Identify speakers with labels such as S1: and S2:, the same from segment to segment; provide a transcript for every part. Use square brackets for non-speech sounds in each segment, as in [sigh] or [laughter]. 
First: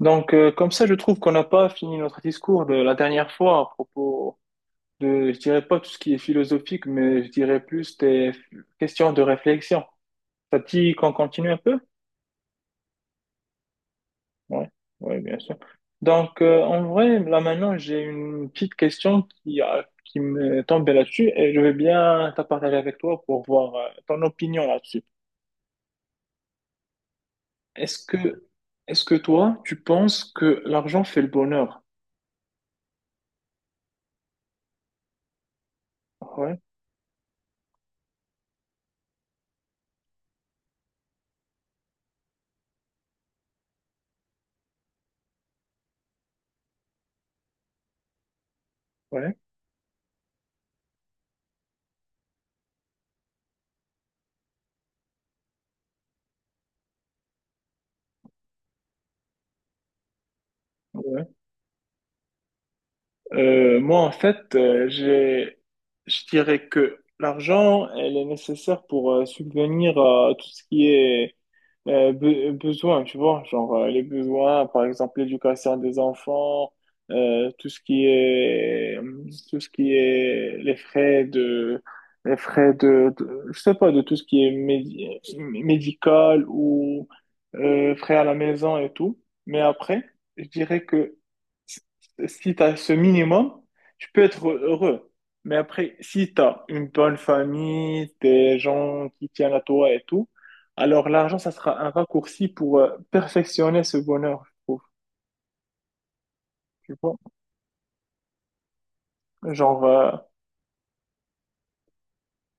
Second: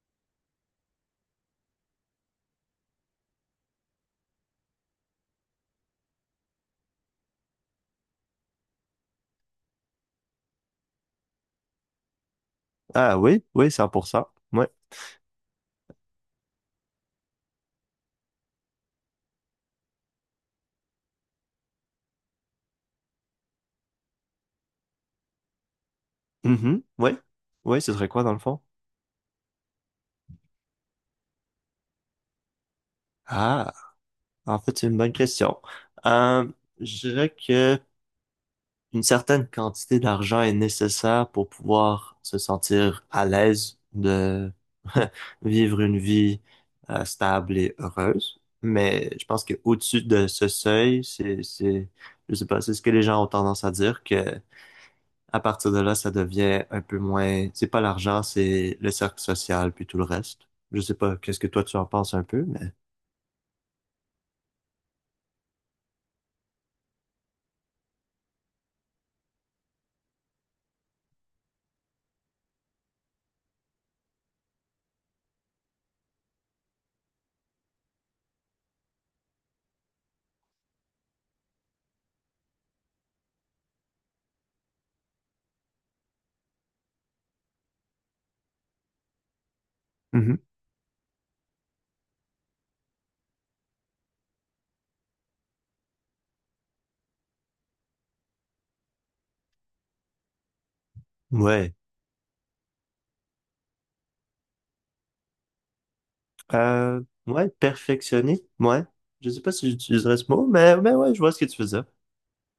S1: Donc, comme ça, je trouve qu'on n'a pas fini notre discours de la dernière fois à propos de, je dirais pas tout ce qui est philosophique, mais je dirais plus des questions de réflexion. Ça te dit qu'on continue un peu?
S2: Ah oui, oui, 100%. Ouais.
S1: Ouais, ouais, bien sûr. Donc, en vrai, là maintenant, j'ai une petite question qui me tombe là-dessus et je veux bien t'en partager avec toi pour voir ton opinion là-dessus.
S2: Mhm. Ouais. Ouais, ce
S1: Est-ce
S2: serait quoi dans le
S1: que,
S2: fond?
S1: est-ce que toi, tu penses que l'argent fait le bonheur?
S2: Ah, en fait, c'est une bonne question. Euh,
S1: Ouais,
S2: je dirais que une certaine quantité d'argent est nécessaire pour pouvoir se sentir à l'aise de [laughs] vivre une vie stable et heureuse. Mais je
S1: ouais,
S2: pense que au-dessus de ce seuil, je sais pas, c'est ce que les gens ont tendance à dire que à partir de là, ça devient un peu moins, c'est pas l'argent, c'est le cercle social, puis tout le reste. Je sais pas,
S1: ouais.
S2: qu'est-ce que toi tu en penses un peu, mais
S1: Moi, en fait, je dirais que l'argent, elle est nécessaire pour subvenir à tout ce qui est besoin, tu vois, genre les besoins, par exemple l'éducation des enfants, euh, tout ce qui est, tout ce qui est les frais de, je sais pas, de tout ce qui est médical ou frais à la maison et tout. Mais après,
S2: Mhm.
S1: je dirais que si tu as ce minimum, tu peux être heureux. Mais après, si tu as une bonne famille, des gens qui tiennent à toi et tout, alors l'argent, ça
S2: Ouais.
S1: sera un raccourci pour perfectionner ce bonheur, je trouve. Tu
S2: Euh,
S1: vois?
S2: ouais, perfectionner, ouais. Je sais pas si
S1: Genre,
S2: j'utiliserais ce mot, mais ouais, je vois ce que tu veux dire.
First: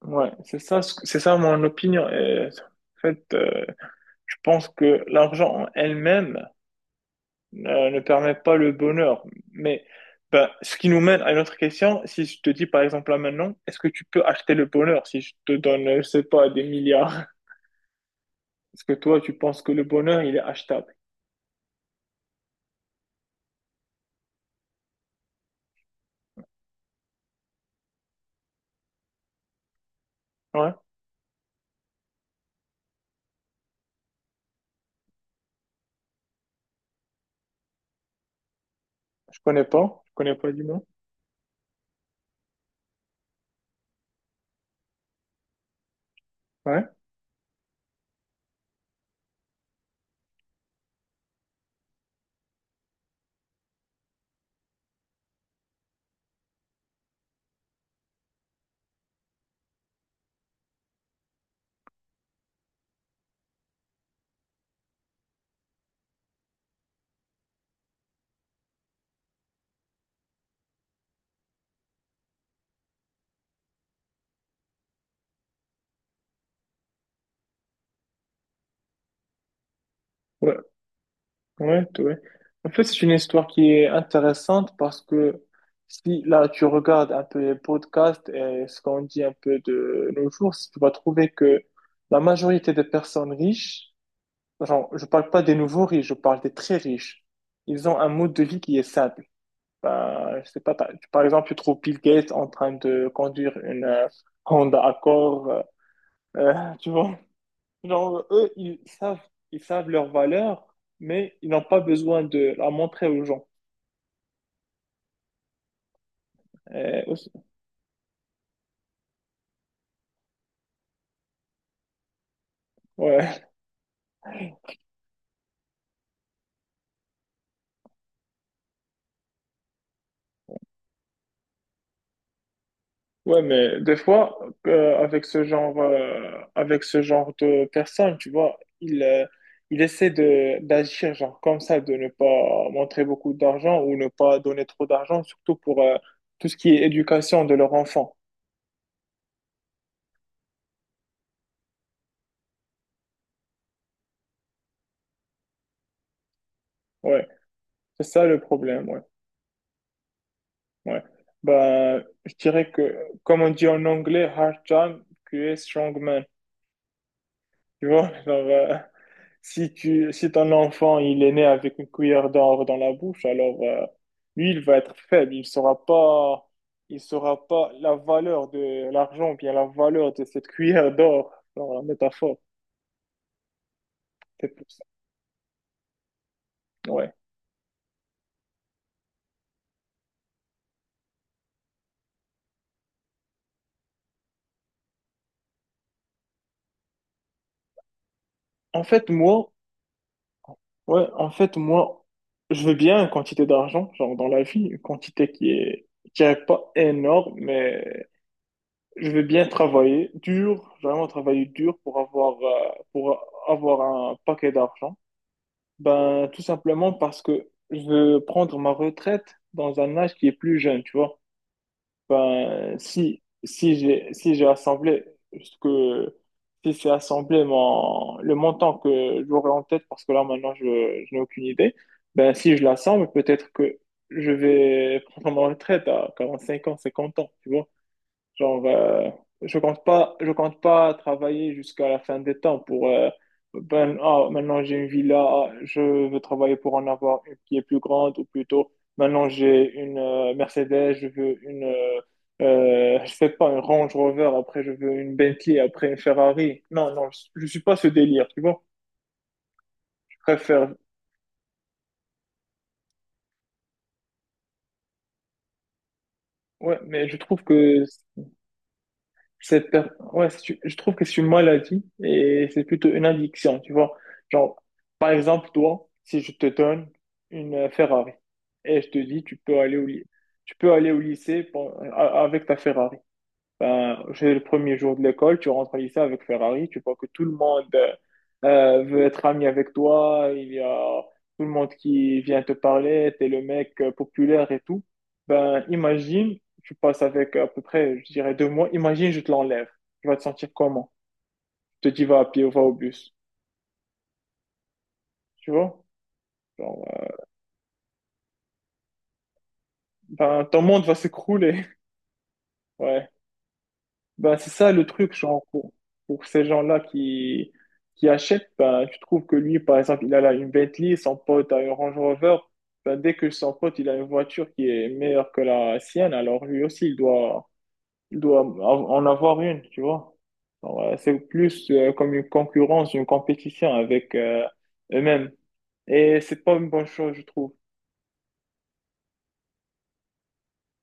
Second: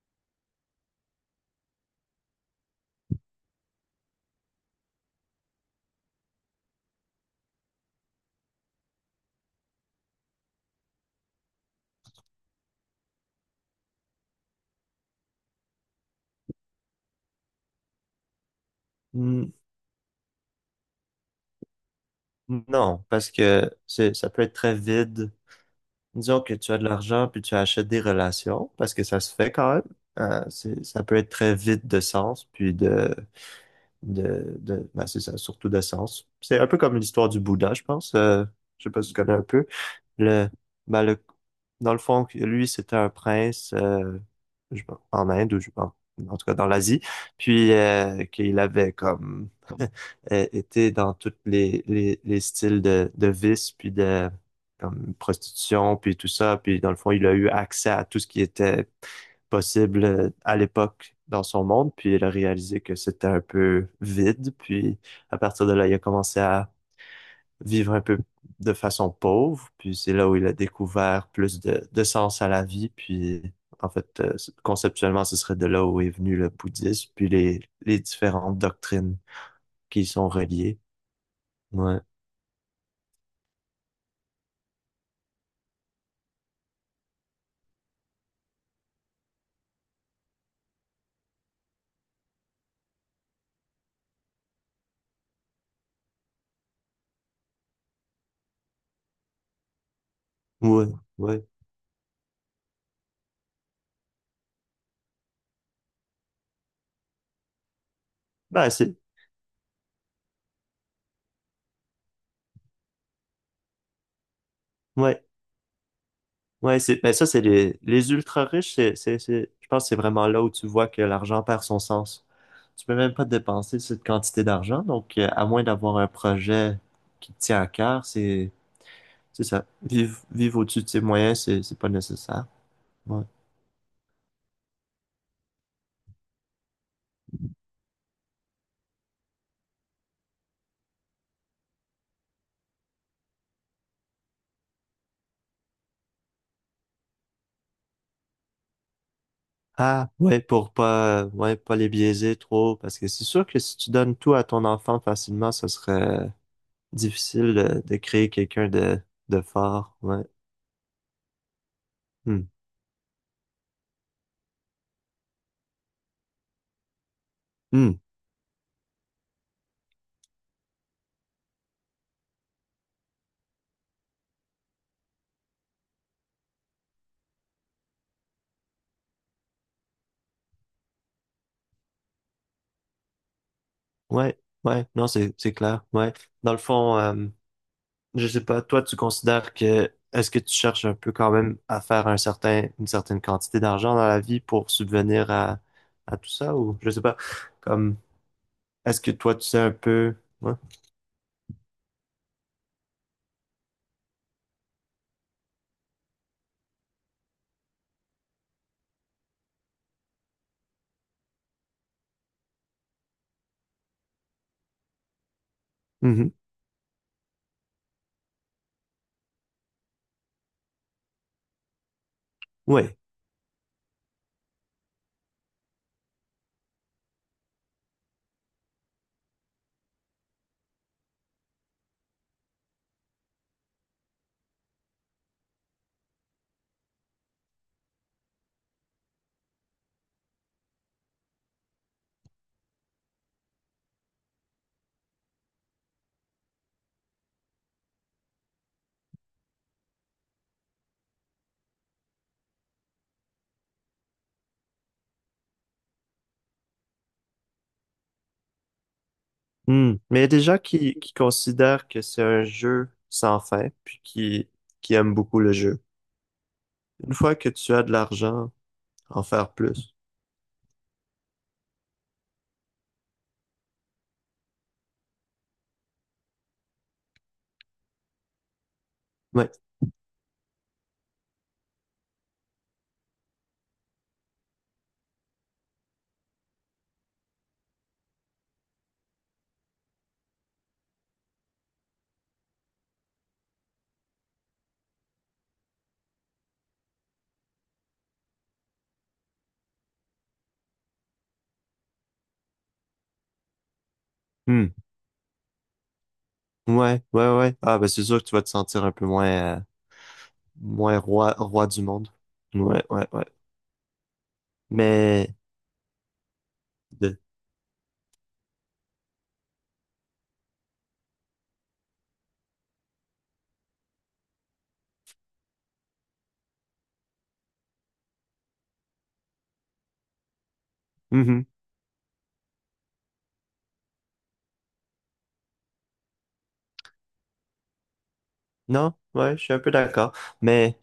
S1: ouais, c'est ça, c'est ça mon opinion. Et, en fait, je pense que l'argent en elle-même, ne permet pas le bonheur. Mais ben, ce qui nous mène à une autre question, si je te dis par exemple là maintenant, est-ce que tu peux acheter le bonheur si je te donne, je sais pas, des milliards? Est-ce que toi, tu
S2: Hmm.
S1: penses que le bonheur, il est achetable?
S2: Non, parce que ça peut être très vide. Disons que tu as de l'argent, puis tu achètes des relations, parce que ça se fait quand même.
S1: Ouais,
S2: Ça peut être très vide de sens, puis c'est ça, surtout d'essence. C'est un peu comme l'histoire du Bouddha, je pense. Je sais pas si tu connais un peu.
S1: je connais
S2: Le,
S1: pas du moins.
S2: ben, le, dans le fond, lui, c'était un prince sais pas, en Inde ou en tout cas dans
S1: Ouais,
S2: l'Asie, puis qu'il avait comme [laughs] été dans tous les styles de vice, puis de comme prostitution, puis tout ça, puis dans le fond, il a eu accès à tout ce qui était possible à l'époque dans son monde, puis il a réalisé que c'était un peu vide, puis à partir de là, il a commencé à vivre un peu de façon pauvre, puis c'est là où il a découvert plus de sens à la vie, puis en fait, euh, conceptuellement, ce serait de là où est venu le bouddhisme, puis les différentes doctrines qui y sont
S1: ouais,
S2: reliées.
S1: ouais,
S2: Ouais,
S1: ouais. En fait, c'est une histoire qui est intéressante parce que si là, tu regardes un peu les podcasts et ce qu'on dit un peu de nos jours, tu vas trouver que la majorité des personnes riches. Genre, je parle pas des nouveaux riches, je parle des très riches. Ils ont un mode de vie qui est simple. Bah, je sais pas,
S2: ouais,
S1: par
S2: ouais.
S1: exemple, tu trouves Bill Gates en train de conduire une Honda Accord, [laughs] tu vois. Genre, eux,
S2: Ben, c'est,
S1: ils savent leur valeur, mais ils n'ont pas besoin de la montrer aux gens.
S2: ouais. Ouais,
S1: Euh,
S2: ben ça,
S1: aussi-
S2: c'est les ultra riches, je pense que c'est vraiment là où tu vois que l'argent perd son sens. Tu peux même pas
S1: ouais.
S2: dépenser cette quantité d'argent. Donc, à moins d'avoir un projet qui te tient à cœur, c'est ça. Vivre au-dessus de ses moyens, c'est pas nécessaire. Ouais.
S1: Ouais, mais des fois, avec ce genre de personnes, tu vois, il ils essaient de d'agir genre comme ça, de ne pas montrer beaucoup d'argent ou ne pas donner trop d'argent, surtout pour tout ce qui est éducation de leur enfant.
S2: Ah, ouais, pour pas, ouais, pas les biaiser trop, parce que c'est sûr que si tu donnes tout à ton enfant facilement, ce serait
S1: Ouais,
S2: difficile de
S1: c'est ça
S2: créer
S1: le
S2: quelqu'un
S1: problème. Ouais,
S2: de fort. Ouais.
S1: ouais. Ben, je
S2: Hmm.
S1: dirais que, comme on dit en anglais, hard time creates strong man. Tu
S2: Hmm.
S1: vois, [laughs] genre, si ton enfant il est né avec une cuillère d'or dans la bouche, alors lui il va être faible, il saura pas la valeur de l'argent, bien la valeur de cette cuillère d'or dans la métaphore.
S2: Ouais.
S1: C'est pour ça.
S2: Ouais. Non, c'est clair. Ouais. Dans le fond,
S1: Ouais.
S2: je sais pas, toi, tu considères que est-ce que tu cherches un peu quand même à faire un certain, une certaine quantité d'argent dans la vie pour subvenir à tout ça ou je sais pas, comme
S1: En
S2: est-ce
S1: fait
S2: que toi tu
S1: moi,
S2: sais un peu ouais.
S1: ouais, je veux bien une quantité d'argent, genre dans la vie, une quantité qui est pas énorme, mais je veux bien travailler dur, vraiment travailler dur pour avoir un paquet d'argent. Ben,
S2: Mhm.
S1: tout simplement parce que je veux prendre ma retraite dans un âge qui est plus jeune, tu vois. Ben,
S2: Ouais.
S1: si j'ai assemblé, ce que, si j'ai assemblé le montant que j'aurais en tête, parce que là, maintenant, je n'ai aucune idée, ben, si je l'assemble, peut-être que je vais prendre ma retraite à 45 ans, 50 ans, tu vois. Genre, je compte pas travailler jusqu'à la fin des temps pour ben, ah, maintenant j'ai une villa, ah, je veux travailler pour en avoir une qui est plus grande ou plutôt maintenant j'ai une Mercedes, je veux je sais pas, une Range Rover, après je veux une Bentley, après une Ferrari. Non, non, je suis pas ce délire, tu vois.
S2: Hmm.
S1: Je
S2: Mais il y a des gens
S1: préfère,
S2: qui considèrent que c'est un jeu sans fin puis qui aiment beaucoup le jeu.
S1: ouais, mais
S2: Une
S1: je
S2: fois
S1: trouve
S2: que tu
S1: que
S2: as de l'argent, en faire
S1: Cette per-
S2: plus.
S1: ouais, je trouve que c'est une maladie et c'est plutôt une addiction, tu vois. Genre, par exemple, toi, si je te donne une Ferrari et je te dis,
S2: Ouais.
S1: tu peux aller au lycée avec ta Ferrari. Ben, c'est le premier jour de l'école, tu rentres au lycée avec Ferrari, tu vois que tout le monde veut être ami avec toi, il y a tout le monde qui vient te parler, t'es le mec populaire et tout. Ben, imagine, tu passes avec à peu près, je dirais 2 mois, imagine, je te l'enlève. Tu vas te sentir comment? Je te dis, va à pied ou va au bus.
S2: Hmm.
S1: Tu vois? Genre,
S2: Ouais, ouais, ouais. Ah ben c'est sûr que tu vas te sentir un peu moins
S1: ben, ton monde va
S2: moins roi
S1: s'écrouler.
S2: roi du monde.
S1: [laughs]
S2: Ouais,
S1: Ouais.
S2: ouais, ouais.
S1: Bah, c'est ça le truc,
S2: Mais
S1: genre, pour ces gens-là
S2: de...
S1: qui achètent, ben, tu trouves que lui, par exemple, il a là une Bentley, son pote a une Range Rover, ben, dès que son pote, il a une voiture qui est meilleure que la sienne, alors lui aussi, il doit en avoir une, tu vois. Alors, c'est
S2: Mhm.
S1: plus comme une concurrence, une compétition avec eux-mêmes. Et c'est pas une bonne chose, je trouve.
S2: Non, ouais, je suis un peu d'accord. Mais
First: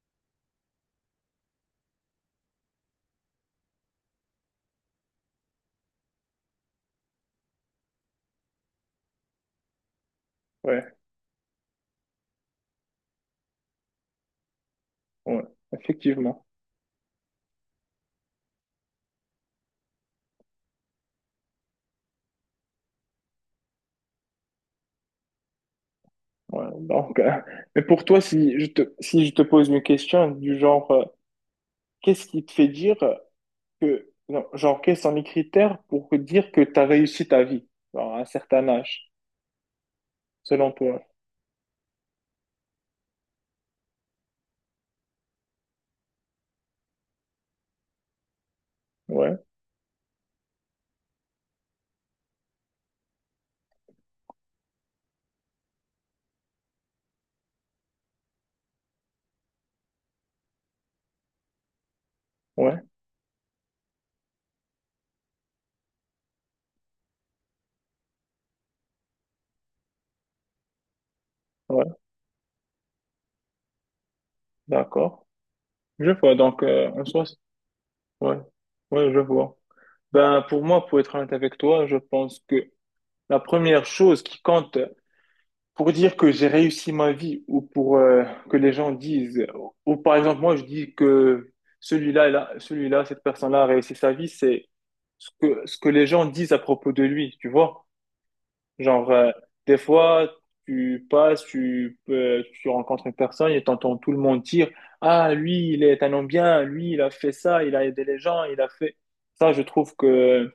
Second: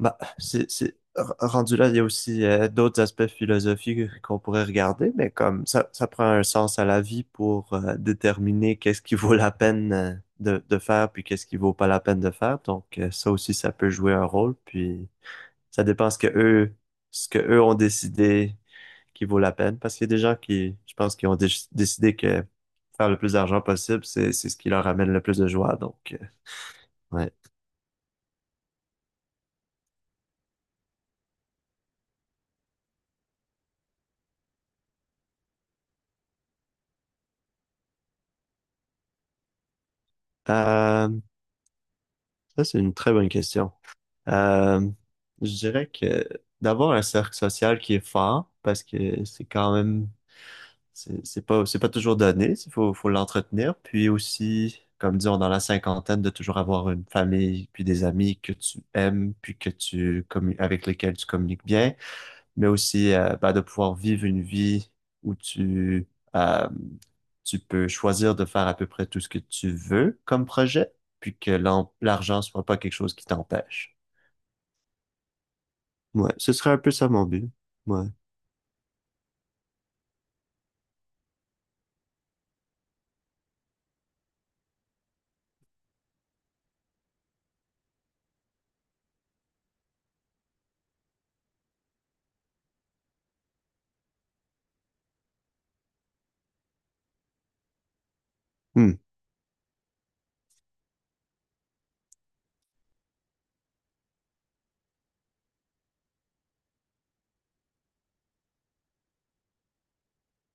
S2: bah, r- rendu là, il y a aussi d'autres aspects philosophiques qu'on pourrait regarder, mais comme ça prend un sens à la vie pour déterminer qu'est-ce qui vaut la peine de
S1: Ouais,
S2: faire, puis qu'est-ce qui vaut pas la peine de faire. Donc ça aussi, ça peut jouer un rôle. Puis
S1: ouais,
S2: ça dépend
S1: effectivement.
S2: ce que eux ont décidé qui vaut la peine, parce qu'il y a des gens qui, je pense, qui ont décidé que faire le plus d'argent possible, c'est ce qui leur amène le plus de joie. Donc
S1: Ouais, donc,
S2: ouais.
S1: mais pour toi, si je te pose une question du genre, qu'est-ce qui te fait dire que, non, genre, quels sont les critères pour dire que tu as réussi ta vie, genre, à un certain âge, selon toi?
S2: Euh, ça, c'est une très bonne question. Euh, je dirais que d'avoir un cercle social qui est fort, parce que
S1: Ouais,
S2: c'est quand même, c'est pas toujours donné, faut l'entretenir. Puis aussi, comme disons, dans la cinquantaine, de toujours avoir une famille, puis des amis que tu aimes, puis que tu avec lesquels tu communiques bien. Mais
S1: ouais,
S2: aussi bah, de pouvoir vivre une vie où euh, tu peux choisir de faire à peu près tout ce que tu veux comme projet, puis que
S1: ouais,
S2: l'argent soit pas quelque chose qui t'empêche.
S1: d'accord. Je
S2: Ouais,
S1: vois,
S2: ce
S1: donc,
S2: serait un peu
S1: en
S2: ça mon
S1: soi,
S2: but. Ouais.
S1: ouais, ouais, je vois. Ben, pour moi, pour être honnête avec toi, je pense que la première chose qui compte pour dire que j'ai réussi ma vie ou pour que les gens disent, ou par exemple, moi, je dis que cette personne-là a réussi sa vie, c'est ce que les gens disent à propos de lui, tu vois?
S2: Hmm.
S1: Genre, des fois, tu passes, tu rencontres une personne et t'entends tout le monde dire, Ah, lui, il est un homme bien, lui, il a fait ça, il a aidé les gens, il a fait... Ça, je trouve que,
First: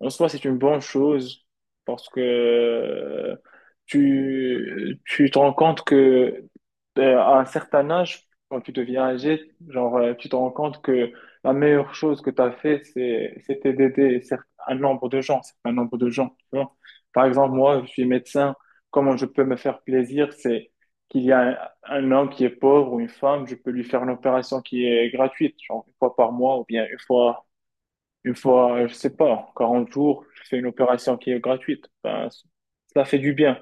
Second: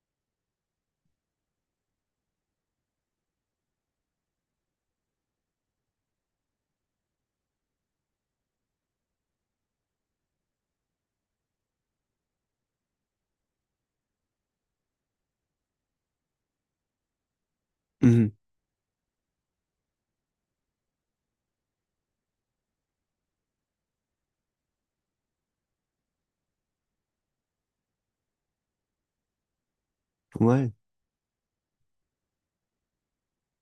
S1: en soi, c'est une bonne chose parce que tu te rends compte que à un certain âge, quand tu deviens âgé, genre, tu te rends compte que la meilleure chose que tu as fait, c'était d'aider un nombre de gens, un nombre de gens, tu vois. Par exemple, moi, je suis
S2: Mhm.
S1: médecin. Comment je peux me faire plaisir, c'est qu'il y a un homme qui est pauvre ou une femme, je peux lui faire une opération qui est gratuite, genre une fois par mois ou bien une fois, je sais pas, 40 jours, je fais une
S2: Ouais.
S1: opération qui est gratuite. Ben, ça fait du bien.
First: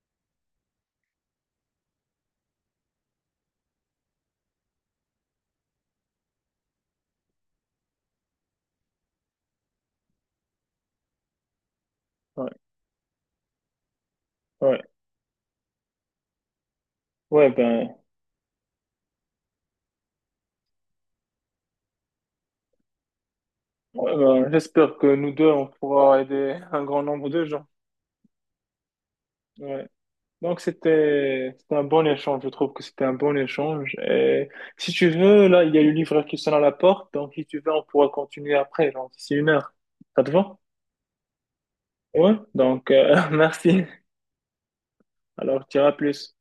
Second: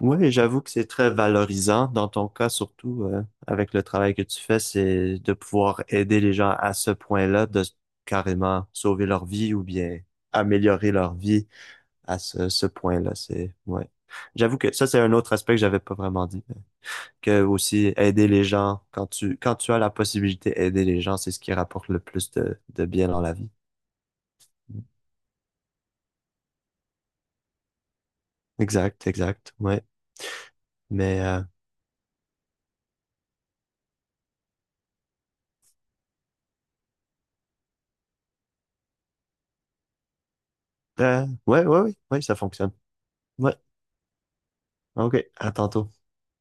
S2: Ouais, j'avoue que c'est très valorisant dans ton cas, surtout avec le travail que tu fais, c'est de pouvoir aider les gens à ce point-là, carrément sauver leur vie ou bien améliorer leur vie à
S1: Ouais,
S2: ce point-là. C'est, ouais. J'avoue que
S1: ouais,
S2: ça, c'est un autre aspect que j'avais pas vraiment dit. Que
S1: ouais,
S2: aussi,
S1: ben.
S2: aider les gens, quand quand tu as la possibilité aider les gens, c'est ce qui rapporte le plus de bien dans la vie.
S1: Ouais, ben, j'espère que nous deux, on pourra aider un grand nombre de gens.
S2: Exact, exact. Ouais.
S1: Ouais. Donc,
S2: Mais,
S1: c'était un bon échange. Je trouve que c'était un bon échange. Et si tu veux, là, il y a le livreur qui sonne à la porte. Donc, si tu veux, on pourra continuer après, genre d'ici une heure. Ça te va?
S2: ouais, ouais, ouais, ouais,
S1: Ouais.
S2: ça fonctionne.
S1: Donc, [laughs]
S2: Ouais.
S1: merci.
S2: OK. À
S1: Alors, tu
S2: tantôt.
S1: dirai plus.